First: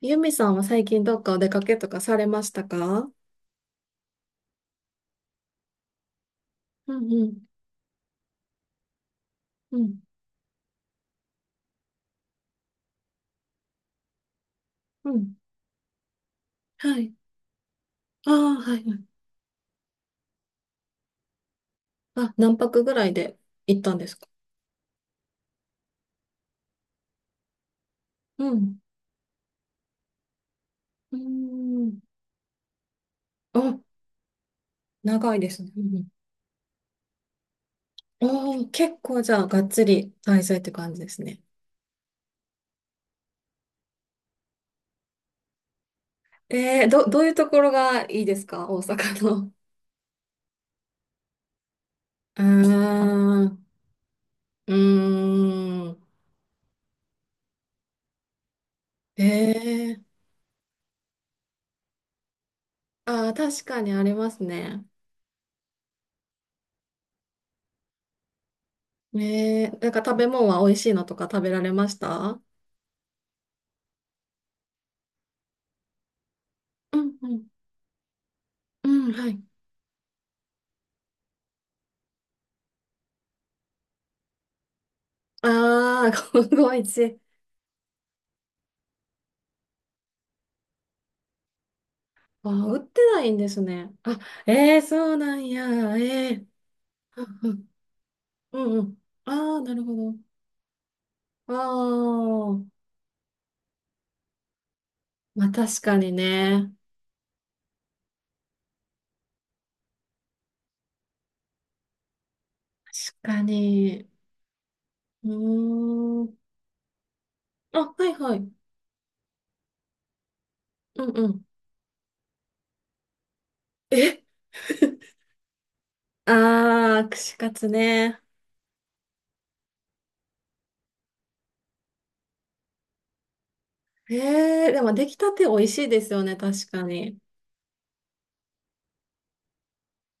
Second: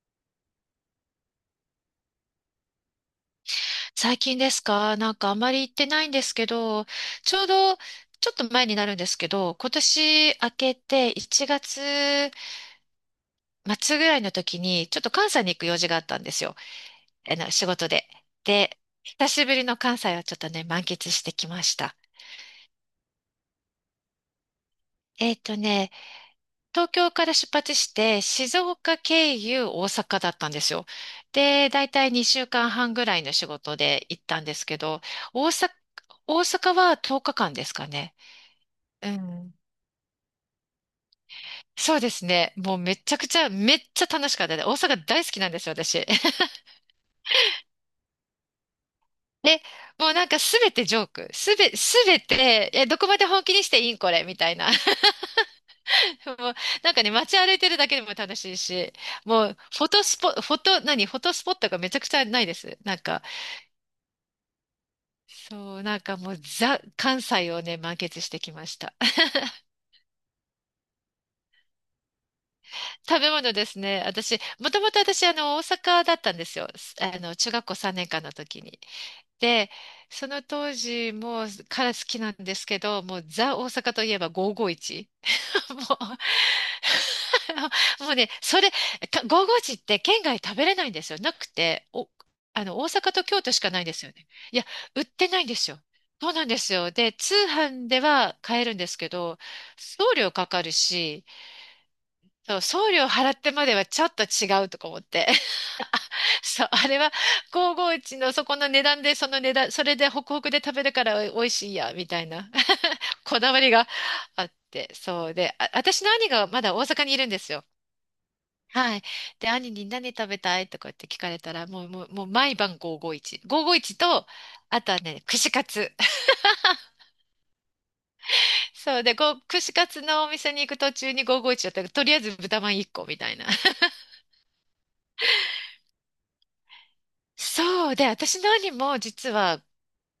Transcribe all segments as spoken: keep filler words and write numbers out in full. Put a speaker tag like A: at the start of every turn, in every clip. A: ゆみさんは最近どっかお出かけとかされましたか？
B: 最近ですか？なんかあまり行ってないんですけど、
A: うんう
B: ちょう
A: ん、
B: どちょっと前になるんですけど、今
A: うん、
B: 年明けていちがつ末ぐらいの時に、ちょっ
A: う
B: と関
A: ん。
B: 西に行く用事があったんですよ。
A: はい。
B: あの仕事で。
A: ああ、は
B: で、
A: い。はい。
B: 久しぶりの関西をちょっとね、満喫してきました。
A: あ、何泊ぐらいで行ったんですか？
B: えっとね、東京から出発して、
A: う
B: 静
A: ん。
B: 岡経由大阪だったんですよ。
A: うー
B: で、だい
A: ん。
B: たいにしゅうかんはんぐらいの仕事
A: あ、
B: で行ったんですけど、
A: 長い
B: 大
A: です
B: 阪、
A: ね。うんうん。
B: 大阪はとおかかんですかね。
A: ああ、結
B: う
A: 構じゃあ、
B: ん。
A: がっつり滞在って感じですね。
B: そうですね。もうめちゃくちゃ、めっちゃ楽しかったです。大阪大好きなんですよ、私。
A: えー、ど、どういうところがいいですか大阪の？
B: で、もうなんかすべてジョーク。すべ、すべ
A: あ
B: て、え、
A: ー。
B: どこまで本気
A: ん、
B: にしていいんこれ、みたいな。
A: うーん。
B: もう、なんかね、街歩いてるだけでも楽しいし、
A: え
B: もう、フォ
A: ー、
B: トスポ、フォト、何、フォトスポットがめちゃくちゃないです。なんか、
A: あー、確かにありますね。
B: そう、なんかもう、ザ、関西をね、満喫してきました。
A: えー、なんか食べ物は美味しいのとか食べられました？
B: 食べ物ですね。私、もともと私、あの、大阪だったんですよ。
A: うん
B: あ
A: う
B: の、
A: ん
B: 中学校さんねんかんの時に。
A: うん、はい。
B: で、その当時もから好きなんですけど、もうザ大阪といえばごーごーいち。も
A: ああ、ごーごーいち。
B: う、もうね、それ、かごーごーいちって県外食べれないんですよ。なくて、お、
A: あ
B: あ
A: ー、
B: の、
A: 売っ
B: 大
A: て
B: 阪
A: な
B: と
A: いん
B: 京
A: で
B: 都し
A: す
B: かないん
A: ね。
B: ですよ
A: あ、
B: ね。いや、
A: ええー
B: 売っ
A: そう
B: て
A: な
B: ないん
A: ん
B: ですよ。
A: や。え
B: そうな
A: え
B: ん
A: ー。
B: ですよ。で、通
A: うん
B: 販では
A: う
B: 買えるん
A: ん。うんう
B: です
A: ん。
B: けど、
A: ああ、なるほ
B: 送
A: ど。
B: 料かかるし、
A: あ
B: そう、
A: あ、
B: 送料払ってまではちょっと違うとか思って。
A: まあ確かに
B: そう、
A: ね。
B: あれはごーごーいちのそこの値段で、その値段、それでホクホクで食べるから美味しいや、みたいな。
A: 確
B: こ
A: か
B: だわりが
A: に。
B: あって、
A: う
B: そうで、あ、私の
A: ー
B: 兄
A: ん。
B: がまだ大阪にいるんですよ。
A: あ、はいはい。
B: はい。で、兄に何食べたいとかって
A: うん
B: 聞
A: う
B: かれ
A: ん。
B: たら、もう、もう、もう毎晩ごーごーいち。ごーごーいち
A: え。
B: と、あとはね、串カツ。
A: ああ、串カツね。
B: そうで、こ串カツのお店に行く途中にごーごーいちだったら、とりあえず豚まんいっこみたいな。
A: ええ、でも出来たて美味しいですよね、確かに。
B: そうで、私の兄も実は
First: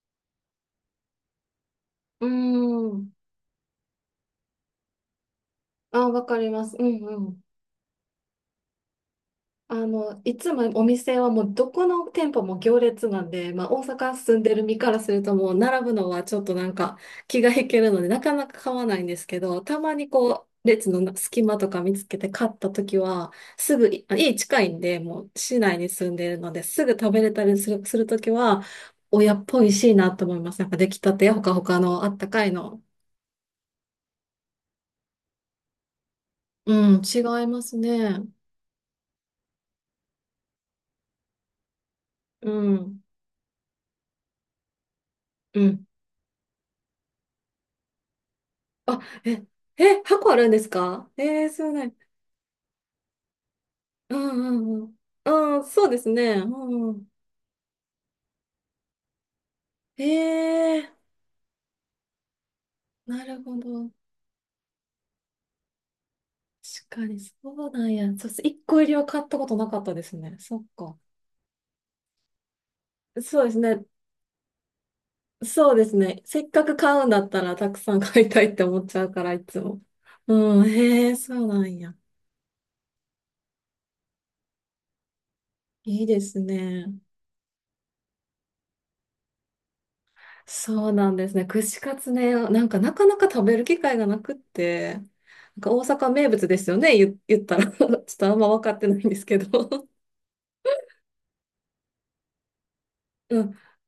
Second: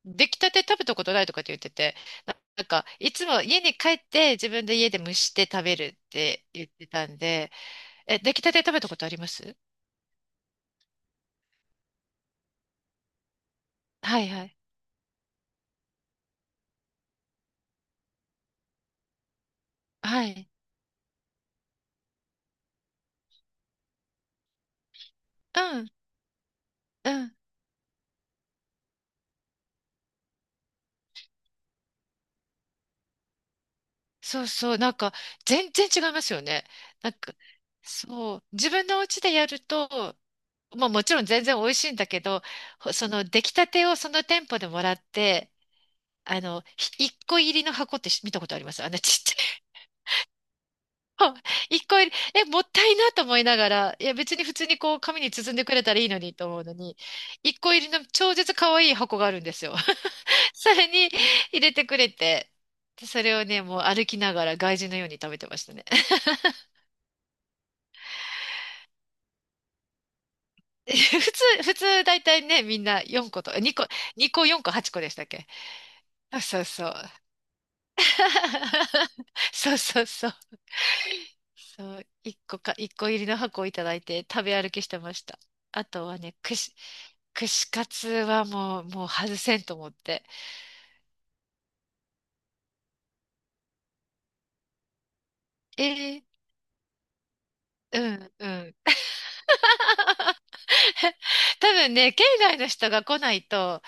B: 出来たて食べたことないとかって言ってて、
A: うー
B: ななんか、
A: ん。
B: いつも家に帰って自分で家で蒸して食べるっ
A: あ、わか
B: て
A: りま
B: 言っ
A: す。う
B: てたん
A: ん。
B: で、え、出来たて食べたことあります？
A: あの、いつもお店はもうどこの店舗も行列なんで、まあ大阪
B: はい
A: 住ん
B: は
A: で
B: い。
A: る身からするともう並ぶのはちょっとなんか気が引けるのでなかなか買わないんですけど、たまに
B: は
A: こ
B: い。
A: う列の隙間とか見つけて買った時はすぐい、い家近いんでもう市
B: う
A: 内
B: ん、
A: に住んでるのですぐ
B: う
A: 食べれ
B: ん。
A: たりする、する時は親っぽいしいなと思います。なんか出来たてやほかほかのあったかいの。
B: そうそう。なんか、全然違いますよね。
A: うん、
B: なん
A: 違
B: か、
A: いますね。
B: そう。自分のお家でやると、まあもちろん全然美味しいんだけど、
A: う
B: ほ
A: ん、
B: その出来たてをその店舗でもらって、
A: うん。
B: あの、ひ一個入りの箱ってし見たことあります？あの
A: あ、
B: ちっちゃ
A: え、
B: い。
A: え、箱あるんですか？えー、そう
B: 一
A: ね。
B: 個入り、え、もったいなと思いながら、いや
A: う
B: 別に普
A: ん
B: 通に
A: うんう
B: こ
A: ん。
B: う紙に包ん
A: ああ、
B: でくれ
A: そう
B: た
A: で
B: らい
A: す
B: いの
A: ね。
B: にと
A: う
B: 思うの
A: んう
B: に、
A: ん。
B: 一個入りの超絶可愛い箱があるんですよ。
A: へ
B: それ
A: え、
B: に入れてくれて、でそ
A: な
B: れ
A: る
B: を
A: ほ
B: ね、もう
A: ど。
B: 歩きながら外人のように食べてましたね。
A: 確かに、そうなんや。そう、一個入りは買ったことなかったですね。そっ
B: 普
A: か。
B: 通、普通大体ね、みんな4
A: そ
B: 個
A: うで
B: と、
A: す
B: 2
A: ね。
B: 個、にこよんこはっこでしたっけ？
A: そうですね。
B: あ
A: せっ
B: そう
A: かく
B: そう。
A: 買うんだったら、たくさん買いたいって思っちゃう から、いつ
B: そう
A: も。
B: そうそう。
A: うん、へえ、そうなんや。
B: そう、いっこか、いっこ入りの箱をいただいて食べ歩きしてました。あ
A: い
B: と
A: い
B: は
A: で
B: ね、
A: す
B: 串、
A: ね。
B: 串カツはもう、もう外せんと思って。
A: そうなんですね。串カツね、なんかなかなか食べる機会がなくって、なんか
B: え
A: 大阪
B: ー
A: 名物ですよね、言、言ったら。ちょ
B: う
A: っと
B: ん
A: あん
B: う
A: ま分か
B: ん。
A: ってないんですけど。
B: 多分ね、県外の人が来 な
A: う
B: い
A: ん。
B: と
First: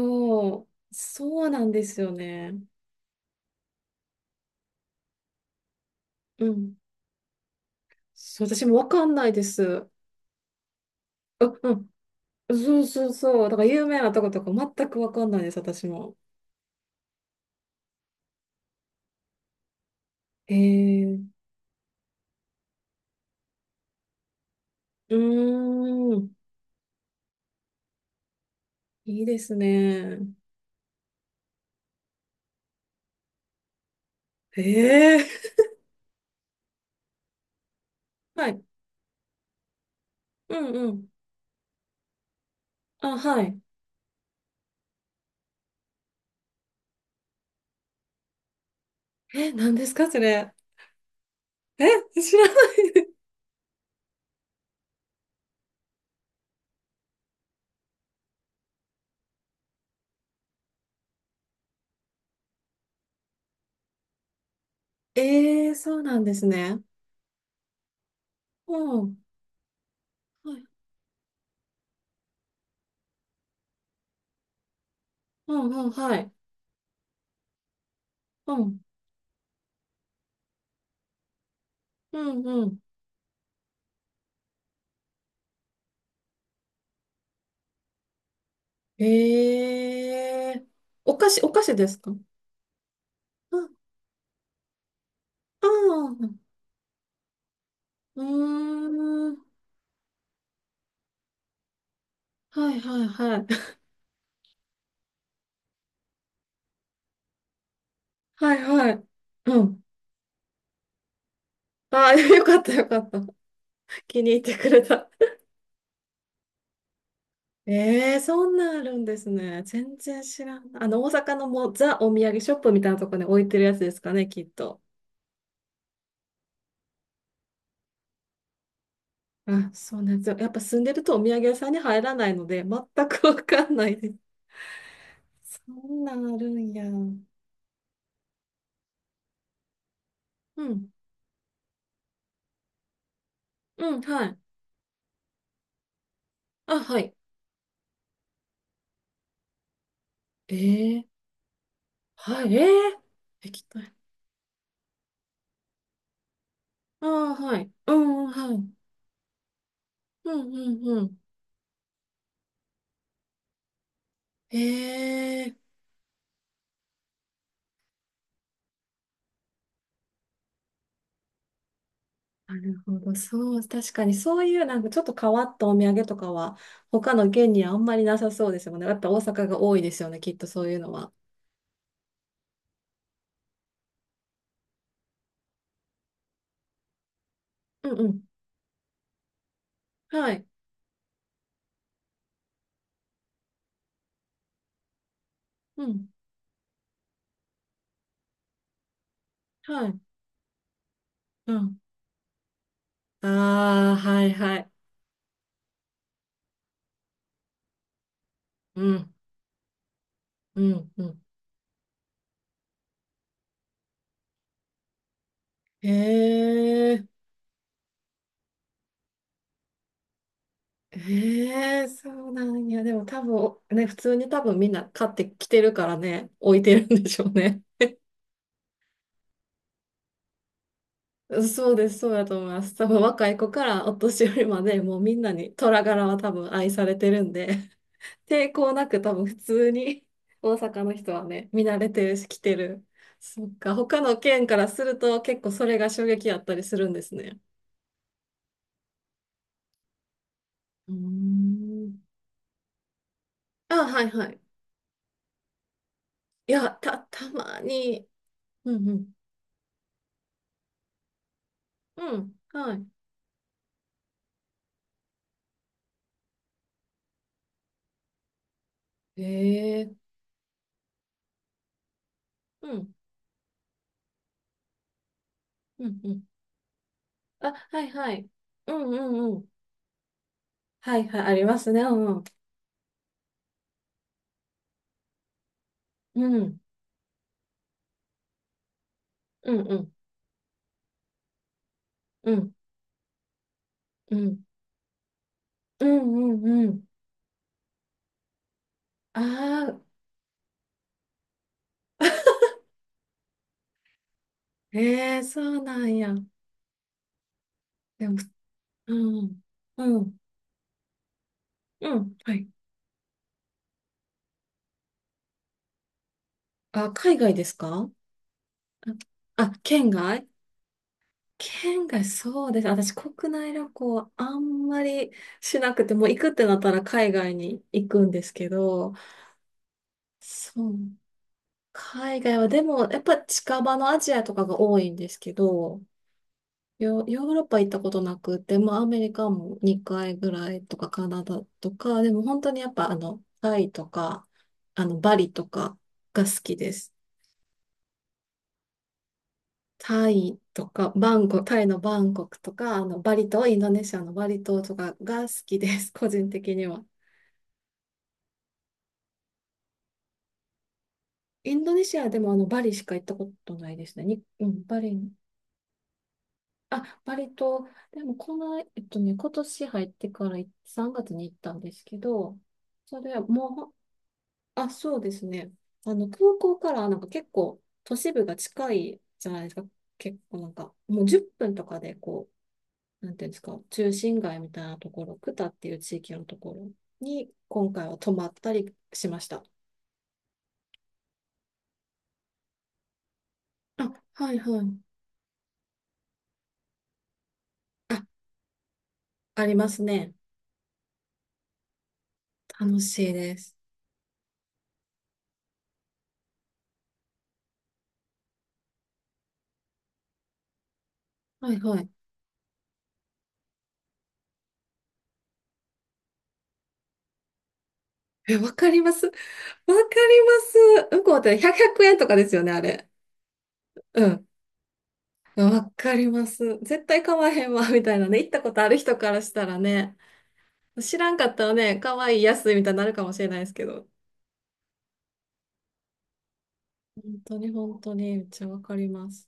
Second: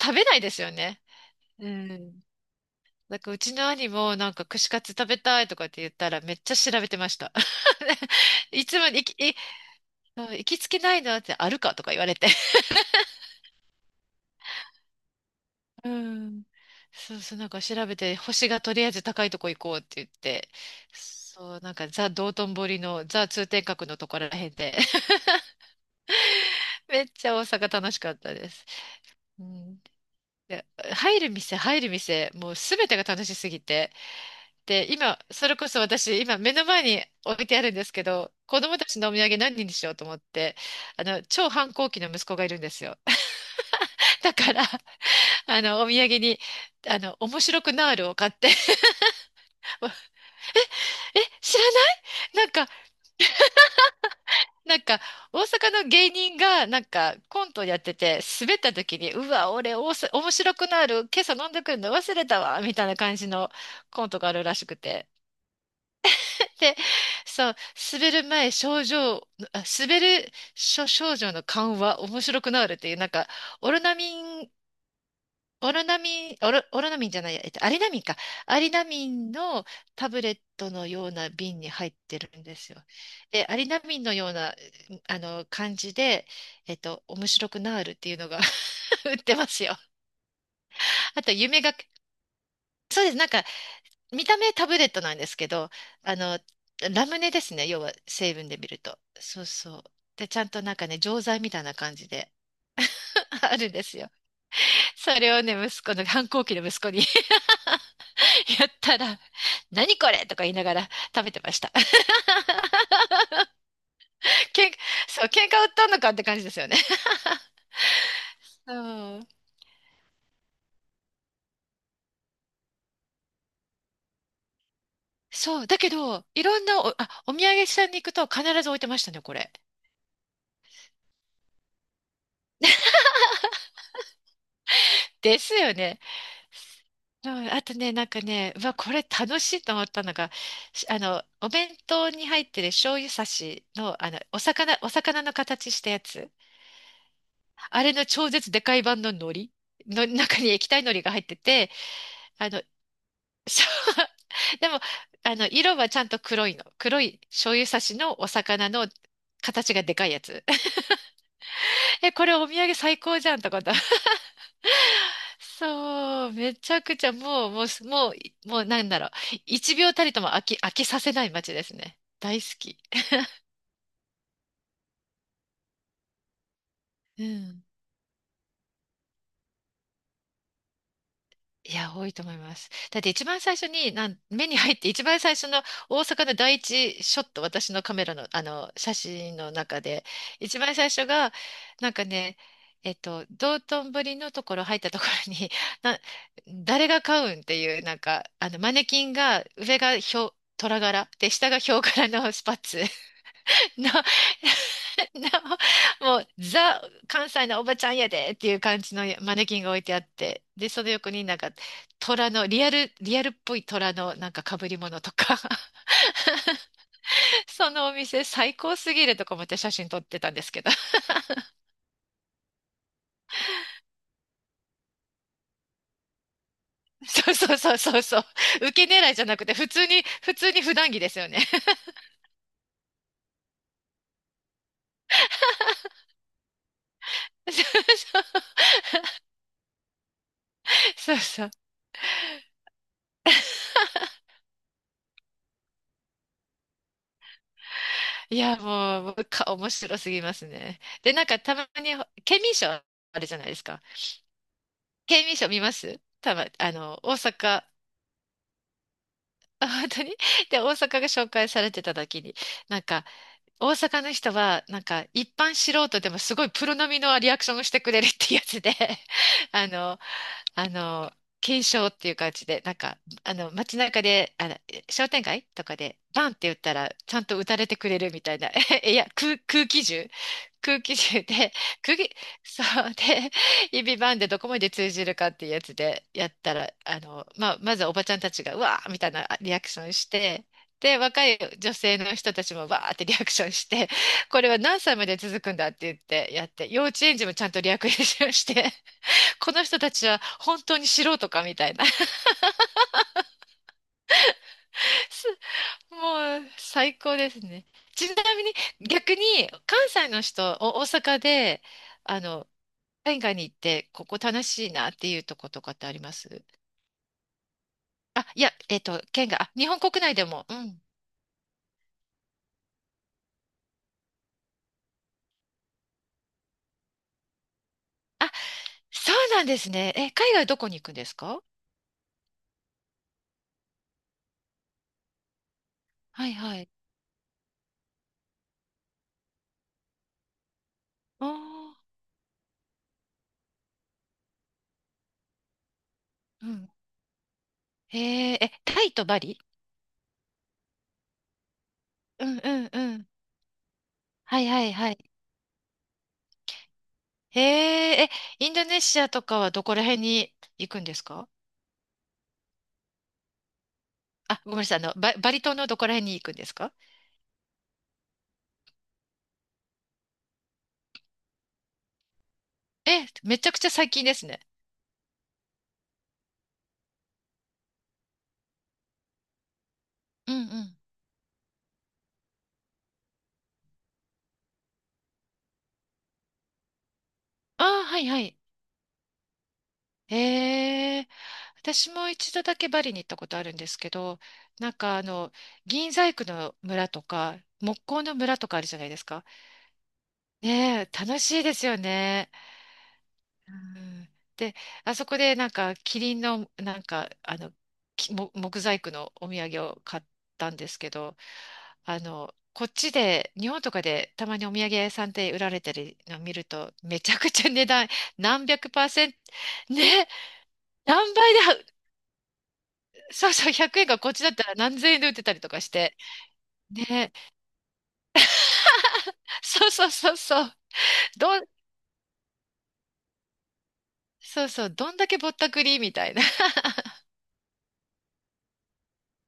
B: 食べないです
A: う、
B: よね。
A: そうな
B: う
A: んですよ
B: ん。
A: ね。
B: だからうちの兄もなんか串カツ食べたいとかって言ったらめっ
A: う
B: ちゃ調
A: ん。
B: べてました。
A: そう、
B: い
A: 私も
B: つも
A: わ
B: 行
A: かん
B: き、
A: ない
B: い
A: です。う、
B: うん、行きつけないのってある
A: う
B: かと
A: ん。
B: か言われて。
A: そうそうそう。だから有名なとことか全くわかんないです、私
B: う
A: も。
B: ん。そうそう、なんか調べて、星がとりあえず高いとこ行こうって言って、
A: へえ。う
B: そう、なんかザ・道頓堀のザ・通天閣のところらへんで、
A: ーん。
B: めっちゃ大阪楽しかったです。
A: いいで
B: う
A: す
B: ん、
A: ね。
B: で、入る店、入る店、もうすべてが楽しすぎて。
A: へ
B: で、今、
A: え。
B: それこそ私、今目の前に置いてあるんですけど、
A: は
B: 子
A: い。
B: 供たちのお土産何にしようと思っ
A: う
B: て、
A: んう
B: あ
A: ん。
B: の、超反抗期の息子がいるんですよ。
A: あ、はい。
B: だから、あの、お土産に、あの、面白くなーるを買って、
A: え、何ですか、それ？
B: え、知らな
A: え、
B: い？
A: 知
B: な
A: ら
B: ん
A: な
B: か、
A: い。
B: なんか、大阪の芸人が、なんか、コントやってて、滑った時に、うわ、俺、おさ、面白くなる、今朝飲んでくるの忘れたわ、みたいな感じのコントがあるらしくて。
A: ええ、そうなんです
B: で、
A: ね。
B: そう、滑る前、症
A: うん。
B: 状、あ、滑る
A: はい。
B: 症、症状の緩和、面白くなるっていう、なんか、オロナミン
A: うん
B: オロ
A: うん、
B: ナ
A: は
B: ミ
A: い。
B: ン、オロ、オロナミンじゃないや、えっと、アリナミンか。
A: う
B: アリ
A: ん。
B: ナミンのタブレットのような瓶に入っ
A: う
B: てるん
A: ん
B: で
A: う
B: す
A: ん。
B: よ。で、アリナミンのような、あの、感じで、えっと、面白くなーるっていうのが 売ってますよ。
A: ええ。お
B: あ
A: 菓
B: と、
A: 子、お
B: 夢
A: 菓
B: が、
A: 子ですか？
B: そうです。なんか、見た目タブレットなんですけ
A: あ
B: ど、あ
A: あ、
B: の、ラムネですね。要は、
A: う
B: 成分で見ると。
A: ーん。
B: そうそう。で、ちゃんとなんかね、錠剤みたいな感じで
A: はいはいは い。
B: あるんですよ。それをね、息子の、反抗期の息子に
A: は い
B: やっ
A: は
B: た
A: い。
B: ら、
A: うん。
B: 何これとか言いながら食べてました。
A: ああ、よかったよかった。気に入っ てく
B: けん、
A: れた。
B: そう、喧嘩売ったのかって感じですよね。
A: ええ、そん
B: う
A: なんあるんで
B: ん。
A: すね。全然知らん。あの、大阪のもうザお土産ショップみたいなところに置いてるやつですかね、きっと。
B: そう、だけど、いろんなお、あ、お土産屋さんに行くと必ず置いてましたね、これ。
A: あ、そうなんですよ。やっぱ住んでるとお土産屋さんに入らないので、全くわかんないで
B: です
A: す。そ
B: よね。
A: んなんあるんや。うん。
B: うんあとね、なんかね、うわ、これ楽しいと思ったのが、し
A: う
B: あの、お弁当に入ってる醤油差し
A: ん、
B: の、あの、
A: はい。
B: お魚、お魚の形したやつ。
A: あ、はい。
B: あれの超絶でかい版の海苔の中に液体海苔
A: え
B: が
A: え、
B: 入ってて、
A: は
B: あ
A: い。え
B: の、
A: え。 液
B: そ
A: 体。
B: うでも、あの、色はちゃんと黒いの。黒
A: あ
B: い
A: あ、
B: 醤
A: は
B: 油
A: い。
B: 差
A: う
B: し
A: ん、
B: の
A: うん
B: お
A: はい。
B: 魚の形がでかいや
A: う
B: つ。
A: んう んうん。
B: え、これお土産最高じゃんとかだ。
A: へ え。
B: そう、めちゃくちゃもう、もう、もう、もうなんだろう。一秒たりとも飽き、飽きさせない街ですね。大好
A: な
B: き。
A: るほど。そう、確かにそういうなんかちょっと変わったお土産とかは他
B: う
A: の県
B: ん。
A: にはあんまりなさそうですよね。だって大阪が多いですよね、きっとそういうのは。
B: いや、多いと思います。だって一番最初に、なん、目に入って一番最初の大阪の第一ショット、私の
A: う
B: カ
A: ん
B: メ
A: う
B: ラ
A: ん。
B: の、あの、写真の中で、
A: はい。
B: 一番最初が、なんかね、えっと、道頓堀のところ入ったところに、
A: う
B: な、
A: ん。
B: 誰が買うんっていう、なんか、あの、マネキンが、上
A: は
B: が
A: い。
B: ヒョウ、虎柄で、下
A: う
B: がヒ
A: ん。
B: ョウ柄のスパッツ の、
A: ああ、はいはい。
B: なもう、ザ、関西のおばちゃんやでっていう感
A: う
B: じの
A: ん。
B: マネキンが置いてあって、
A: う
B: で、その
A: んう
B: 横
A: ん。
B: になんか、虎の、リアル、リアルっぽい虎のなんか被り物とか、
A: へえ。
B: そのお店最高すぎるとか思って写真撮ってたんですけど。
A: へえ、そうなんや。でも多分、ね、普通に多分みんな買ってきてるからね、置いてるん でしょ
B: そ
A: う
B: うそう
A: ね。
B: そうそうそう。受け狙いじゃなくて、普通に、普通に普段着ですよね。
A: そうです、そうだと思います。多分若い子からお年寄りまでもうみんなに虎柄は多分愛されてるんで、抵 抗なく多分普通に大阪の人
B: そうそう。そう
A: は
B: そ
A: ね、見
B: う
A: 慣れてるし来てる。そっか、他の県からすると結構それが衝撃やったりするんですね。
B: いや、もう、もうか面白すぎますね。
A: うー
B: で、なんかたまに、
A: ん。
B: 県民賞あるじゃないですか。
A: あ、はいはい。
B: 県民賞見ます？たま、
A: いや、
B: あの、
A: た、
B: 大
A: たま
B: 阪、
A: に。うんうん。
B: あ、本当に。 で、大阪が紹介されてた
A: う
B: 時
A: ん、
B: に、な
A: は
B: んか、大阪の人は、なんか、一般素人でもすごいプロ並みのリアクションをしてくれるってやつで、
A: い。
B: あ
A: へえ。
B: の、あの、検証っていう感じで、
A: う
B: なん
A: ん、
B: か、あの、街中で、あの、商店街とか
A: う
B: で、
A: ん、うん。
B: バンって打ったら、ちゃんと打
A: あ、
B: たれて
A: は
B: く
A: い
B: れる
A: は
B: み
A: い。
B: たいな。
A: うん
B: い
A: う
B: や、
A: んう
B: 空、
A: ん。
B: 空気銃空気
A: はいはい、
B: 銃
A: あり
B: で、
A: ますね。う
B: 空気、
A: んうん。
B: そうで、指バンでどこまで通じるかっていうやつでや
A: う
B: った
A: ん、
B: ら、あの、まあ、まずはおばちゃんたちが、うわーみたいなリ
A: う
B: ア
A: ん
B: ク
A: う
B: ション
A: ん。
B: して、で、若い女性の
A: う
B: 人た
A: ん、
B: ちもわーってリアクションして、
A: うん、
B: これは何歳まで続くんだって
A: う
B: 言って
A: ん、う
B: やっ
A: ん、う
B: て、幼
A: ん。
B: 稚園児もちゃんとリアクションして、この
A: あ
B: 人
A: あ。
B: たちは本当に素人かみたいな。
A: ええ、
B: す
A: そうなんや。
B: もう最高ですね。
A: で
B: ち
A: も、
B: なみに逆
A: うん、
B: に関
A: う
B: 西
A: ん、
B: の人、お大阪で、
A: うん、
B: あ
A: はい。
B: の、県外に行って、ここ楽しいなっていうとことかってあります？
A: あ、海外ですか？
B: あ、いや、えっと、県外、
A: あ、
B: あ、
A: あ
B: 日本
A: 県
B: 国内で
A: 外
B: も。うん。
A: 県外、そうです。私、国内旅行はあんまりしなくて、もう行くってなったら海外に行くんで
B: あ、
A: すけど、
B: そうなんですね。え、海外どこ
A: そう。
B: に行くんですか？
A: 海外は、でも、やっぱ近場のアジアとかが多いんですけど、
B: はいはい。
A: ヨ、ヨーロッパ行ったことなくて、まあアメリカもにかいぐらいとかカナ
B: おー、
A: ダとか、でも本当にやっぱあの、タイとか、あの、バリとかが好
B: う
A: き
B: ん。
A: です。
B: へえ、え、タイとバリ？
A: タイとか、バンコク、タイのバン
B: う
A: コ
B: ん
A: ク
B: う
A: と
B: ん
A: か、
B: う
A: あの、
B: ん。
A: バリ島、インドネシアのバ
B: は
A: リ
B: いは
A: 島
B: い
A: と
B: は
A: か
B: い。
A: が好きです、個人的には。
B: へえ、え、インドネシアとかはどこら辺に行くんですか？
A: インドネシアでもあの、バリしか行ったことないですね。に、
B: あ、
A: う
B: ごめんな
A: ん、
B: さい。
A: バ
B: あの、
A: リ、
B: バ、バリ島のどこら辺に行くんですか？
A: あ、バリ島、でもこの、えっとね、今年入ってからさんがつに行ったんですけど、そ
B: え、
A: れは
B: め
A: も
B: ち
A: う。
B: ゃくちゃ
A: ほ
B: 最近ですね。
A: あ、そうですね。あの、空港からなんか結構都市部が近いじゃないですか。結
B: うんう
A: 構なんか、
B: ん。
A: もうじゅっぷんとかでこう、なんていうんですか、中心街みたいなところ、クタっていう地域のところに
B: あ
A: 今
B: あ、
A: 回は
B: はい
A: 泊
B: は
A: まっ
B: い。
A: たりしました。
B: ええ、私も一度だけバリに行ったことあるんですけ
A: あ、
B: ど、
A: はいは
B: なん
A: い。
B: かあの、銀細工の村とか、木
A: あ、
B: 工の村とかあるじゃないですか。
A: ありますね。
B: ねえ、楽しいですよね。
A: 楽しいで
B: う
A: す。
B: んで、あそこでなんかキリンのなんかあのきも木細工のお土産を買ったんですけど、
A: はいはい。
B: あのこっちで日本とかでたまにお土産屋さんで売られてるのを見るとめちゃくちゃ値段
A: え、
B: 何百
A: わか
B: パ
A: り
B: ー
A: ます。
B: セ
A: わか
B: ン
A: り
B: トね
A: ます。向
B: 何
A: こうっ
B: 倍
A: て
B: だ
A: ひゃく、円とかですよね、あれ。
B: そうそうひゃくえんが
A: う
B: こっち
A: ん。
B: だったら何千円で売ってたりとかし
A: わか
B: て
A: ります。絶対
B: ね
A: 買わへんわ、みたいなね。行ったことある人からしたら
B: そうそう
A: ね。
B: そうそう
A: 知らんかっ
B: どん
A: たらね、かわいい、安いみたいになるかもしれないですけど。
B: そうそうどんだけぼったくりみたいな。
A: 本当に本当に、めっちゃわかります。